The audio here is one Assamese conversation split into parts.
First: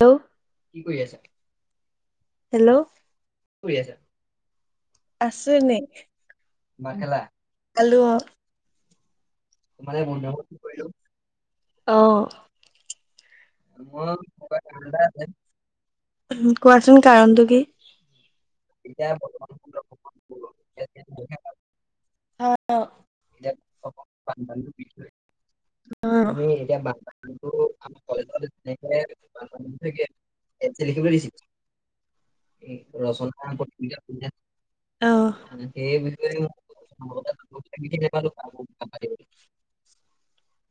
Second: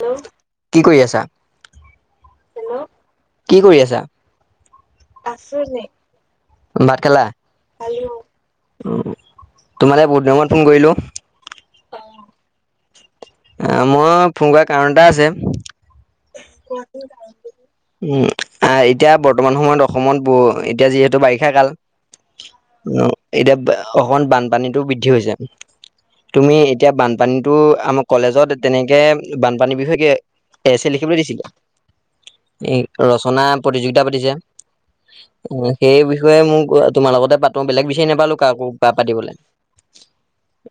ল্, কি কৰি আছা? হেল্ল' কি কৰি আছা? আছো এনে। ভাত খালা? খালো। [unintelligible] অ'। আ, মই ফোন কাৰণ এটা আছে কোৱাচোন কাৰণটো কি উম, আ, এতিয়া বৰ্তমান সময়ত অসমত ব এতিয়া যিহেতু বাৰি এতিয়া অসমত বানপানীটো বৃদ্ধি হৈছে, তুমি এতিয়া বানপানীটো আমাক কলেজত তেনেকে বানপানী বিষয়ে এছ এ লিখিবলৈ দিছিলে, ৰচনা প্ৰতিযোগিতা পাতিছে অ সেই ষয়ে মোক তোমাৰ লগতে পাতো বেলেগ বিচাৰি নাপালো কাকো পাতিবলে।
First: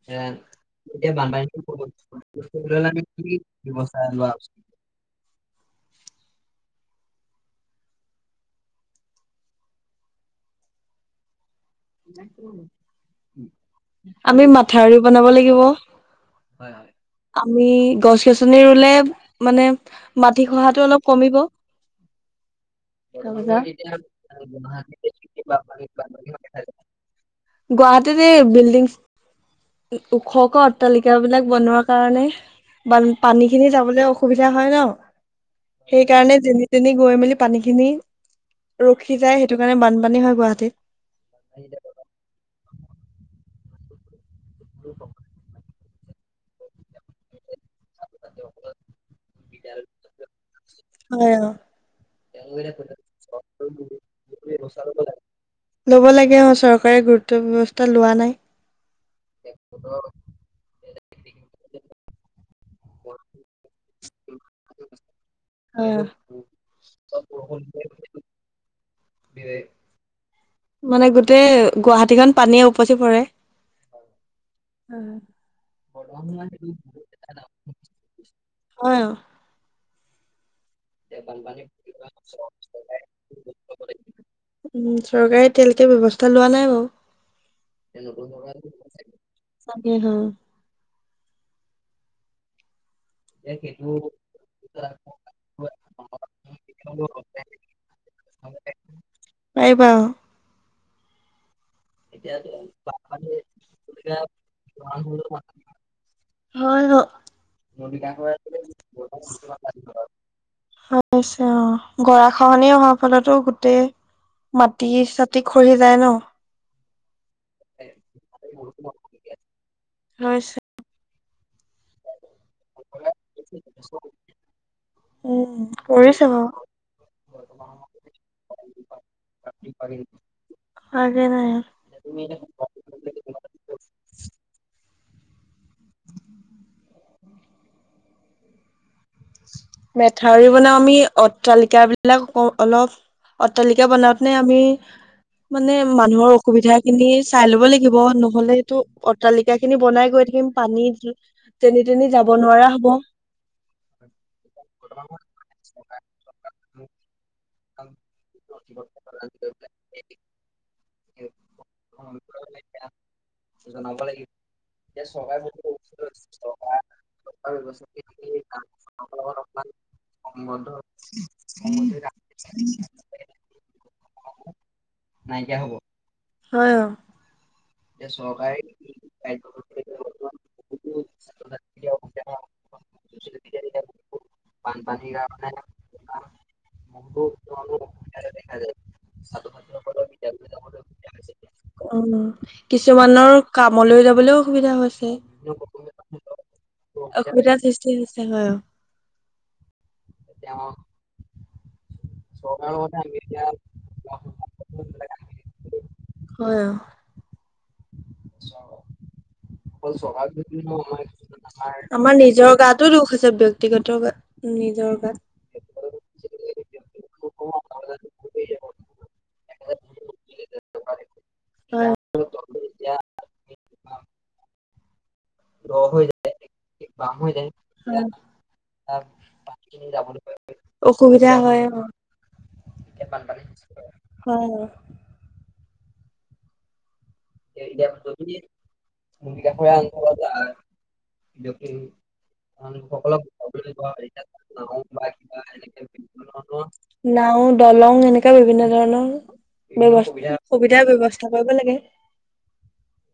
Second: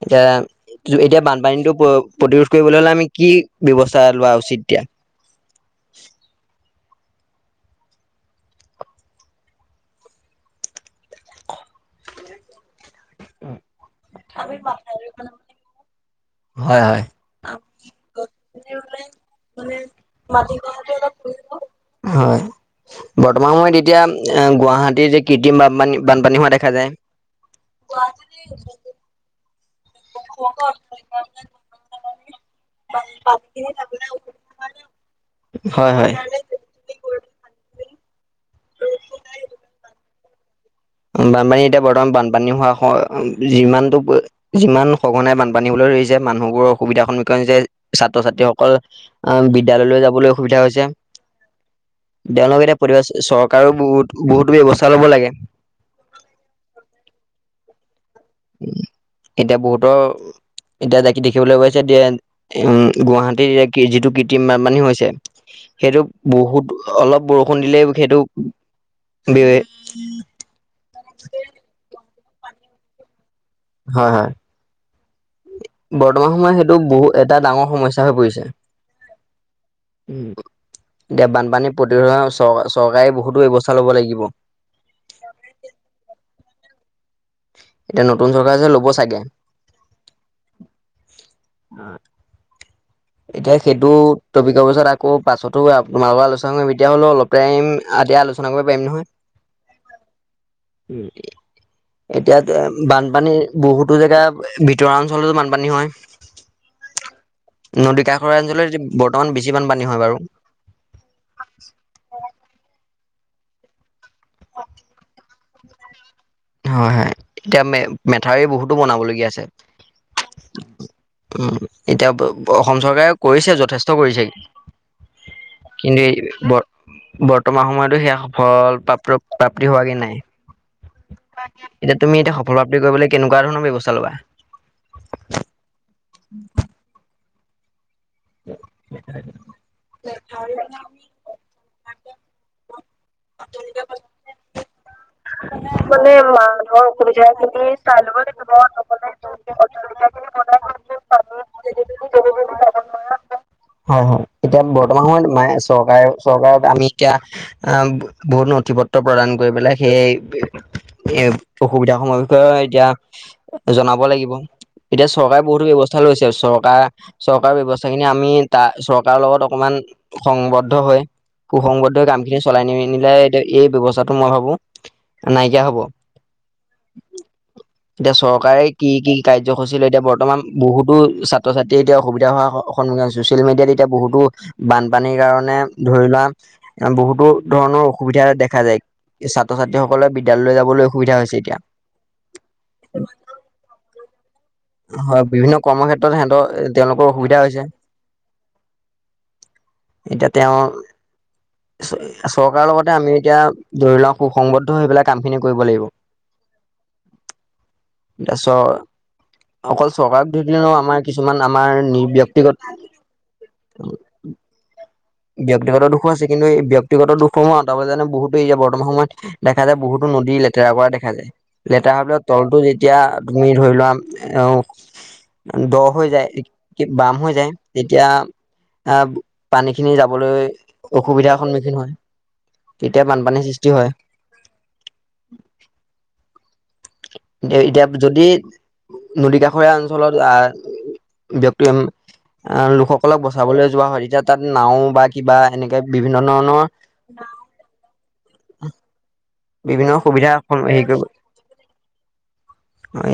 এতিয়া, এতিয়া বানপানীতো [unintelligible] প্ৰতিৰোধ কৰিবলৈ হ'লে আমি কি ব্যৱস্থা লোৱা উচিত এতিয়া? [unintelligible] আমি মাথাউৰি বনাব লাগিব। হয় হয়। আমি গছ-গছনি ৰুলে মানে মাটি খহাটো অলপ কমিব হয় বৰ্তমান সময়ত এতিয়া গুৱাহাটীৰ যে কৃত্ৰিম বানপানী বানপানী হোৱা দেখা যায়। গুৱাহাটীত এই বিল্ডিংছ ওখকৈ অট্টালিকাবিলাক বনোৱাৰ কাৰণে বান, পানীখিনি যাবলৈ অসুবিধা হয় ন। হয় হয়। সেইকাৰণে যেনি-তেনি গৈ মেলি পানীখিনি ৰখি যায়। সেইটো কাৰণে বানপানী হয় গুৱাহাটীত। বানপানী, এতিয়া বৰ্তমান বানপানী হোৱা হয় যিমানটো [unintelligible] যিমান সঘনাই বানপানী [unintelligible] যে মানুহবোৰৰ অসুবিধাৰ সন্মুখীন হৈছে ছাত্ৰ-ছাত্ৰীসকলৰ বিদ্যালয়লৈ যাবলৈ অসুবিধা হৈছে। হয় অ তেওঁলোকে এতিয়া প্ৰতিবাদ, চৰকাৰেও বহুত, বহুত ব্যৱস্থা ল'ব লাগে। ল'ব লাগে। অ', চৰকাৰে গুৰুত্ব, ব্যৱস্থা লোৱা নাই। এতিয়া বহুতৰ, এতিয়া যাকে দেখিবলৈ পাইছে [unintelligible] উম, গুৱাহাটীৰ যিটো কৃত্ৰিম বানপানী হৈছে, হয় সেইটো বহুত অলপ বৰষুণ দিলেই সেইটো বে মানে গোটেই গুৱাহাটীখন পানীয়ে উপচি পৰে হয়, হয়। বৰ্তমান সময়ত, সেইটো বহু এটা ডাঙৰ সমস্যা হৈ পৰিছে। অ'। উম। এতিয়া বানপানী উম, প্ৰতিৰোধ চৰ চৰকাৰে বহুতো ব্যৱস্থা ল'ব লাগিব। চৰকাৰে এতিয়ালৈকে ব্যৱস্থা লোৱা নাই এতিয়া নতুন চৰকাৰে যে ল'ব চাগে। [unintelligible] [unintelligible] [unintelligible] এতিয়া সেইটো টপিকৰ পিছত আকৌ পাছতো তোমালোকৰ আলোচনা কৰিম এতিয়া হলেও অলপ টাইম আদিয় আলোচনা কৰিব পাৰিম নহয়। পাৰিবা আৰু উম, [unintelligible] বহুতো জেগা ভিতৰুৱা অঞ্চলতো বানপানী হয়। [unintelligible] হয় অ, নদী কাষৰীয়া অঞ্চলত বৰ্তমান বেছি বানপানী হয় বাৰু হৈছে গৰা খহনে হক হৈ অ, ফলতো গোটেই মাটি চ টি খহি যায় ন। হয়-হয়। এতিয়া মে মেথাউৰি বহুতো বনাবলগীয়া আছে। হৈছে উম, এতিয়া অসম চৰকাৰে কৰিছে যথেষ্ট কৰিছেগ উম কিন্তু কৰিছে বাৰু বৰ্তমান সময়তো সেয়া সফল প্ৰাপ্ত প্ৰাপ্তি হোৱাকৈ নাই। হাগে নাই এতিয়া তুমি এতিয়া সফল প্ৰাপ্তি কৰিবলৈ কেনেকুৱা ধৰণৰ ব্যৱস্থা লবা। উম। উম। মেঠউৰি বনাও, আমি অট্টালিকা বুলি এইবিলাক অলপ অট্টালিকা বনাওঁতে নে আমি মানে মানুহৰ অসুবিধা খিনি চাই লব লাগিব নহলেতটো অটালিকা খিনি বনাই গৈ থাকিম পানী তেনি তেনি যাব নোৱাৰা হব। হয় হয় এতিয়া বৰ্তমান সময়ত ম চৰকাৰে চৰকাৰত আমি এতিয়া অ', বহুত নথি পত্ৰ প্ৰদান কৰি পেলাই সেইয় ন এ অসুবিধা সমূহৰ বিষয়ে এতিয়া জনাব লাগিব এতিয়া চৰকাৰে বহুতো ব্যৱস্থাই লৈছে চৰকাৰ চৰকাৰৰ ব্যৱস্থা খিনি আমি তাৰ চৰকাৰৰ লগত অকমান সংবদ্ধ হৈ সুসংবদ্ধ হৈ কামখিনি চলাই নিনিলে এতিয়া এই টো মই ভাবো নাইকিয়া হব। হয় অঁ। এতিয়া চৰকাৰে কি কি কাৰ্যসূচী লয় এতিয়া বৰ্তমান বহুতো ছাত্ৰ -ছাত্ৰী এতিয়া অসুবিধা হোৱা সন্মুখীন ছচিয়েল মিডিয়াত এতিয়া বহুতো বানপানীৰ কাৰণে ধৰি লোৱা বহুতো ধৰণৰ অসুবিধা দেখা যায় ছাত্ৰ -ছাত্ৰী সকলে বিদ্যালয়লৈ যাবলৈ অসুবিধা হৈছে এতিয়া। উম কিছুমানৰ কামলৈ যাবলৈও অসুবিধা হৈছে, হয় বিভিন্ন কৰ্মক্ষেত্ৰত সিহঁতৰ তেওঁলোকৰ অসুবিধা অসুবিধাৰ হৈছে সৃষ্টি হৈছে হয়। এতিয়া তেওঁ চৰকাৰৰ লগতে আমি এতিয়া ধৰি লও সু-সংবদ, নহয়, সেইবেলাক কাম খিনি কৰিব লাগিব। হয় অ। এতিয়া চ অকল চৰকাৰক ধৰি দিলেও আমাৰ কিছুমান আমাৰ আমাৰ ব্যক্তিগত নিজৰ গাতো দুখ আছে, ব্যক্তিগত গাত নিজৰ গাত। ব্যক্তিগত দুখো আছে, কিন্তু এই ব্যক্তিগত দুখসমূহ আঁতৰাব জানো! বহুতে এতিয়া বৰ্তমান সময়ত দেখা যায় বহুতো নদী লেতেৰা কৰা দেখা যায়, লেতেৰা হয় পেলাই তল এতিয়া তুমি ধৰি লোৱা দ হৈ যায় বাম হৈ যায় হয়। তেতিয়া আহ পানী যাবলৈ অসুবিধা অসুবিধাৰ সন্মুখীন অ হয় তেতিয়া বানপানীৰ সৃষ্টি হয় হয় হয় এতিয়া যদি নদী নাও কাষৰীয়া অঞ্চলত আহ ব্যক্তি দলং আহ লোকসকলক বচাবলৈ যোৱা হয় তেতিয়া তাত এনেকা নাও বা কিবা এনেকে ধৰণৰ বিভিন্ন ধৰণৰ বিভিন্ন [unintelligible] সুবিধা সুবিধাৰ হেৰি ব্যৱস্থাৰ কৰিব লাগে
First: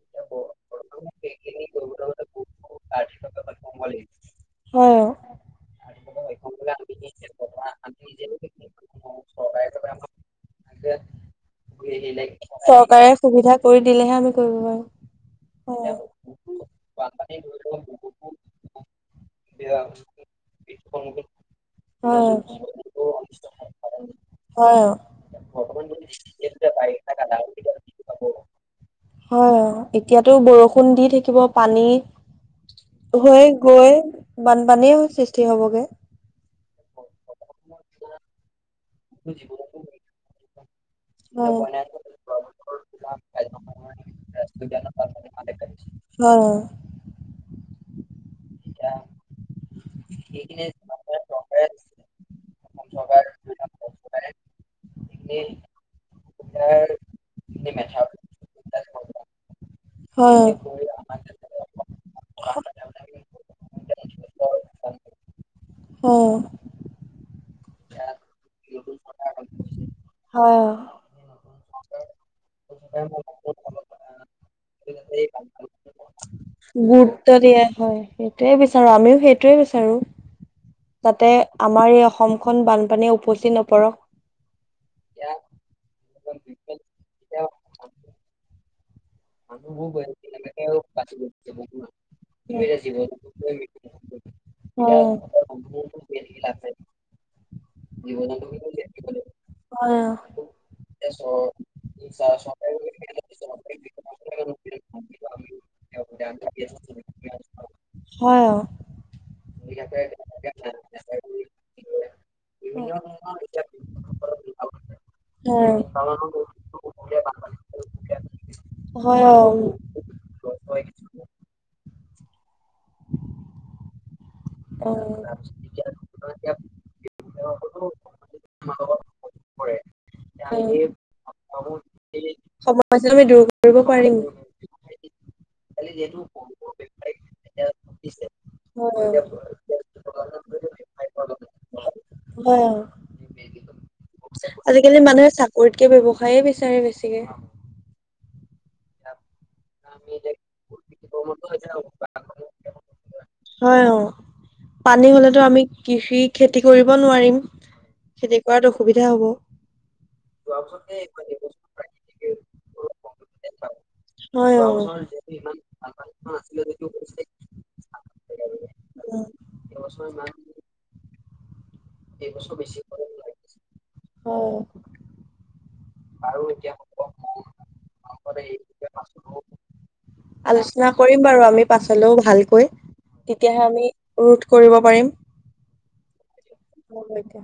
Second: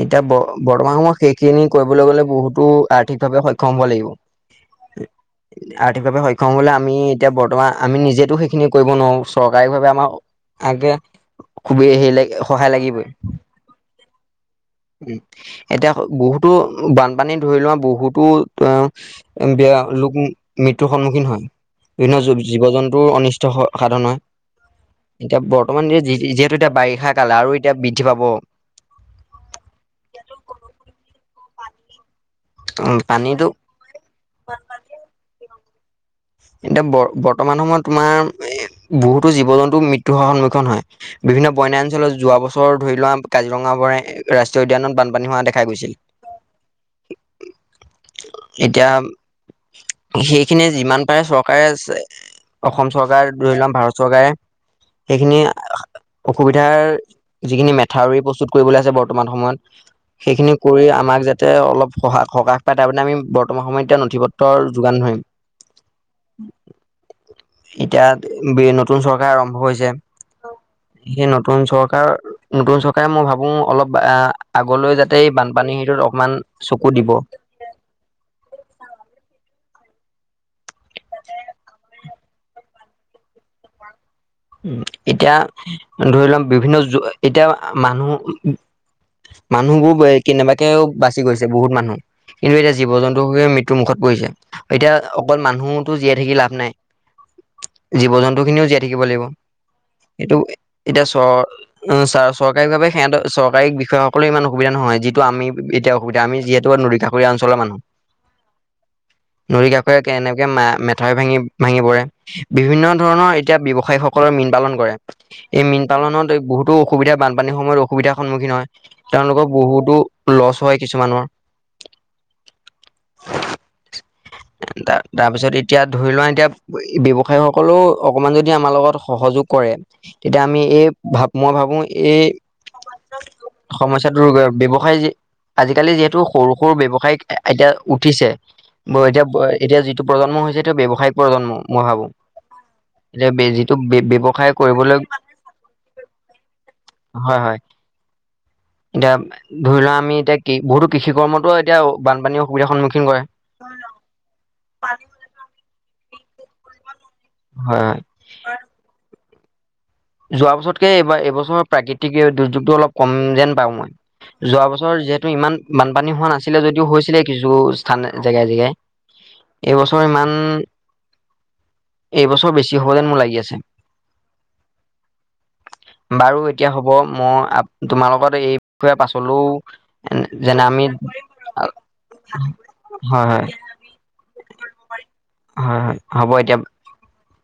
এতিয়া ব বৰ্তমান সময়ত সেইখিনি কৰিবলৈ গলে বহুতো আৰ্থিকভাৱে সক্ষম হব লাগিব হয় অ। আৰ্থিকভাৱে সক্ষম হবলে আমি এতিয়া বৰ্তমান আমি নিজেতো সেইখিনি কৰিব নোৱাৰো চৰকাৰী ভাৱে আমাৰ আে চৰকাৰে সুবিধা কৰি দিলেহে আমি কৰিব পাৰিম। উ হয় এতিয়া বহুতো বানপানী ধৰি লোৱা বহুতো বেয়া লোক মৃত্যুৰ সন্মুখীন হয় বিভিন্ন হয় জীৱ জন্তুৰ অনিষ্ট সাধন হয় হয় এতিয়া বৰ্তমান যে যিহেতু এতিয়া বাৰিষা কাল আৰু এতিয়া বৃদ্ধি পাব হয় অ এতিয়াতো বৰষুণ দি থাকিব পানী উম, হৈ পানীতো গৈ বানপানেই সৃষ্টি হবগে এতিয়া বৰ বৰ্তমান সময়ত তোমাৰ এ বহুতো জী জন্তু মৃত্যু হ সন্মুখীন হয় বিভিন্ন হয় ব ইনা অঞ্চলত যোৱা বছৰ ধৰি লোৱা কাজিৰঙাবোৰে ৰাষ্ট্ৰীয় উদ্যানত বানপানী হোৱা দেখা গৈছিল। এতিয়া সেইখিনিয়ে যিমান অসম চৰকাৰ ধৰি ল ভাৰত গায় সেইখিনি অসুবিধাৰ যিখিনি মেথাউৰি প্ৰস্তুত কৰিবলৈ আছে বৰ্তমান সময়ত হয় হয় সেইখিনি কৰি আমাক যাতে অলপ স সকাহ পায় তাৰমানে আমি বৰ্তমান সময়ত এতিয়া নথি পত্ৰৰ যোগান ধৰিম অ এতিয়া নতুন চৰকাৰ আৰম্ভ হৈছে হয় সেই নতুন চৰকাৰ নতুন চৰকাৰে মই ভাবোঁ অলপ আগলৈ যাতে বানপানীৰ সেইটোত অকণমান গুৰুত্ব দিয়া হয় সেইটোয়ে বিচাৰো আমিও সেইটোয়ে বিচাৰো যাতে আমাৰ এই অসমখন বানপানীয়ে উপচি নপৰক উ এতিয়া ধৰি লোৱা বিভিন্ন জএতিয়া মানুহ মানুহবোৰ কেনেবাকে বাচি গৈছে বহুত মানুহ কিন্ত এতিয়া জীৱ জন্তু সু সুৰে মৃত্যু টো মুখত পৰিছে। এতিয়া অকল মানুহ জীয়াই থাকি লাভ নাই, জীৱ জন্তু খিনিও জীয়াই থাকিব লাগিব। হয় এইটো এতিয়া চ চ চৰকাৰী ভাৱে সিহঁতৰ চৰকাৰী বিষয়াসকললে ইমান অসুবিধা নহয় যিহটো আমি এতিয়া অসুবিধা আমি যিহেতু নদীকাষুৰীয়া অঞ্চলৰ মানুহ। হয় অঁ। নদী কাষৰে এনেকে মা মেঠাই ভাঙি ভাঙি পৰে বিভিন্ন হয় ধৰণৰ এতিয়া ব্যৱসায়ি স সকলোৱে মীন পালন কৰে। এই হয়। মীন পালনত এই বহুতো সুবিধা বানপানীৰ সময়ত অসুবিধাৰ সন্মুীন হয় হয় তেওঁলোকৰ অ', বহুতো লছ হয় কিছুমানৰ। অ'। তাৰ পিছত এতিয়া ধৰি লোৱা এতিয়া ব্যৱসায়ী সকলেও অকমান যদি আমাৰ লগত সহযোগ কৰে, তেতিয়া আমি এই ভাৱ মই ভাবোঁ এই সমস্যাটো আমি দূৰ কৰিব পাৰিম সমস্যাটোৰ ব্যৱসায় আজিকালি যিহেতু সৰু সৰু ব্যৱসায়িক এতিয়া উঠিছে। ব হয়। এতিয়া এতিয়া যি টো প্ৰজন্ম হৈছে এইটো ব্যৱসায়িক প্ৰজন্ম মই ভাবো। হয়। টোক ব্যৱ- আজিকালি মানুহে চাকৰিতকে ব্যৱসায়ে বিচাৰে বেছিকে। হয় হয় এতিয়া ধৰি লোৱা আমি এতিয়া বহুতো কৃষি কৰ্মতো এতিয়া বানপানী অসুবিধাৰ সন্মুখীন কৰে। হয় অ পানী হলেতো আমি কৃষি খেতি কৰিব নোৱাৰিম হয় হয় খেতি কৰাত অসুবিধা হ'ব। যোৱা বছৰতকে এইবাৰ এইবছৰৰ প্ৰাকৃ তিক দুৰ্যোগটো অলপ কম যেন পাওঁ মই। হয় যোৱা অ'। বছৰ যিহেতু ইমান মান বান পানী হোৱা নাচি ছিলে যদিও হৈছিলে কিছু জেগাই জেগাই এইবছৰ ইমান এইবছৰ বেছি হ'ব যেন মোৰ লাগি আছে। বাৰু এতিয়া হব তোমাৰ লগত মই এই বিষয়ে পাছতো পাছলৈও যেনে আমি আলোচনা কৰিম বাৰু আমি হয় পাছলৈও ভালকৈ হয় তেতিয়াহে আমি ৰোধ কৰিব পাৰিম। হয় হয় হ'ব এতিয়া। হ'ব এতিয়া।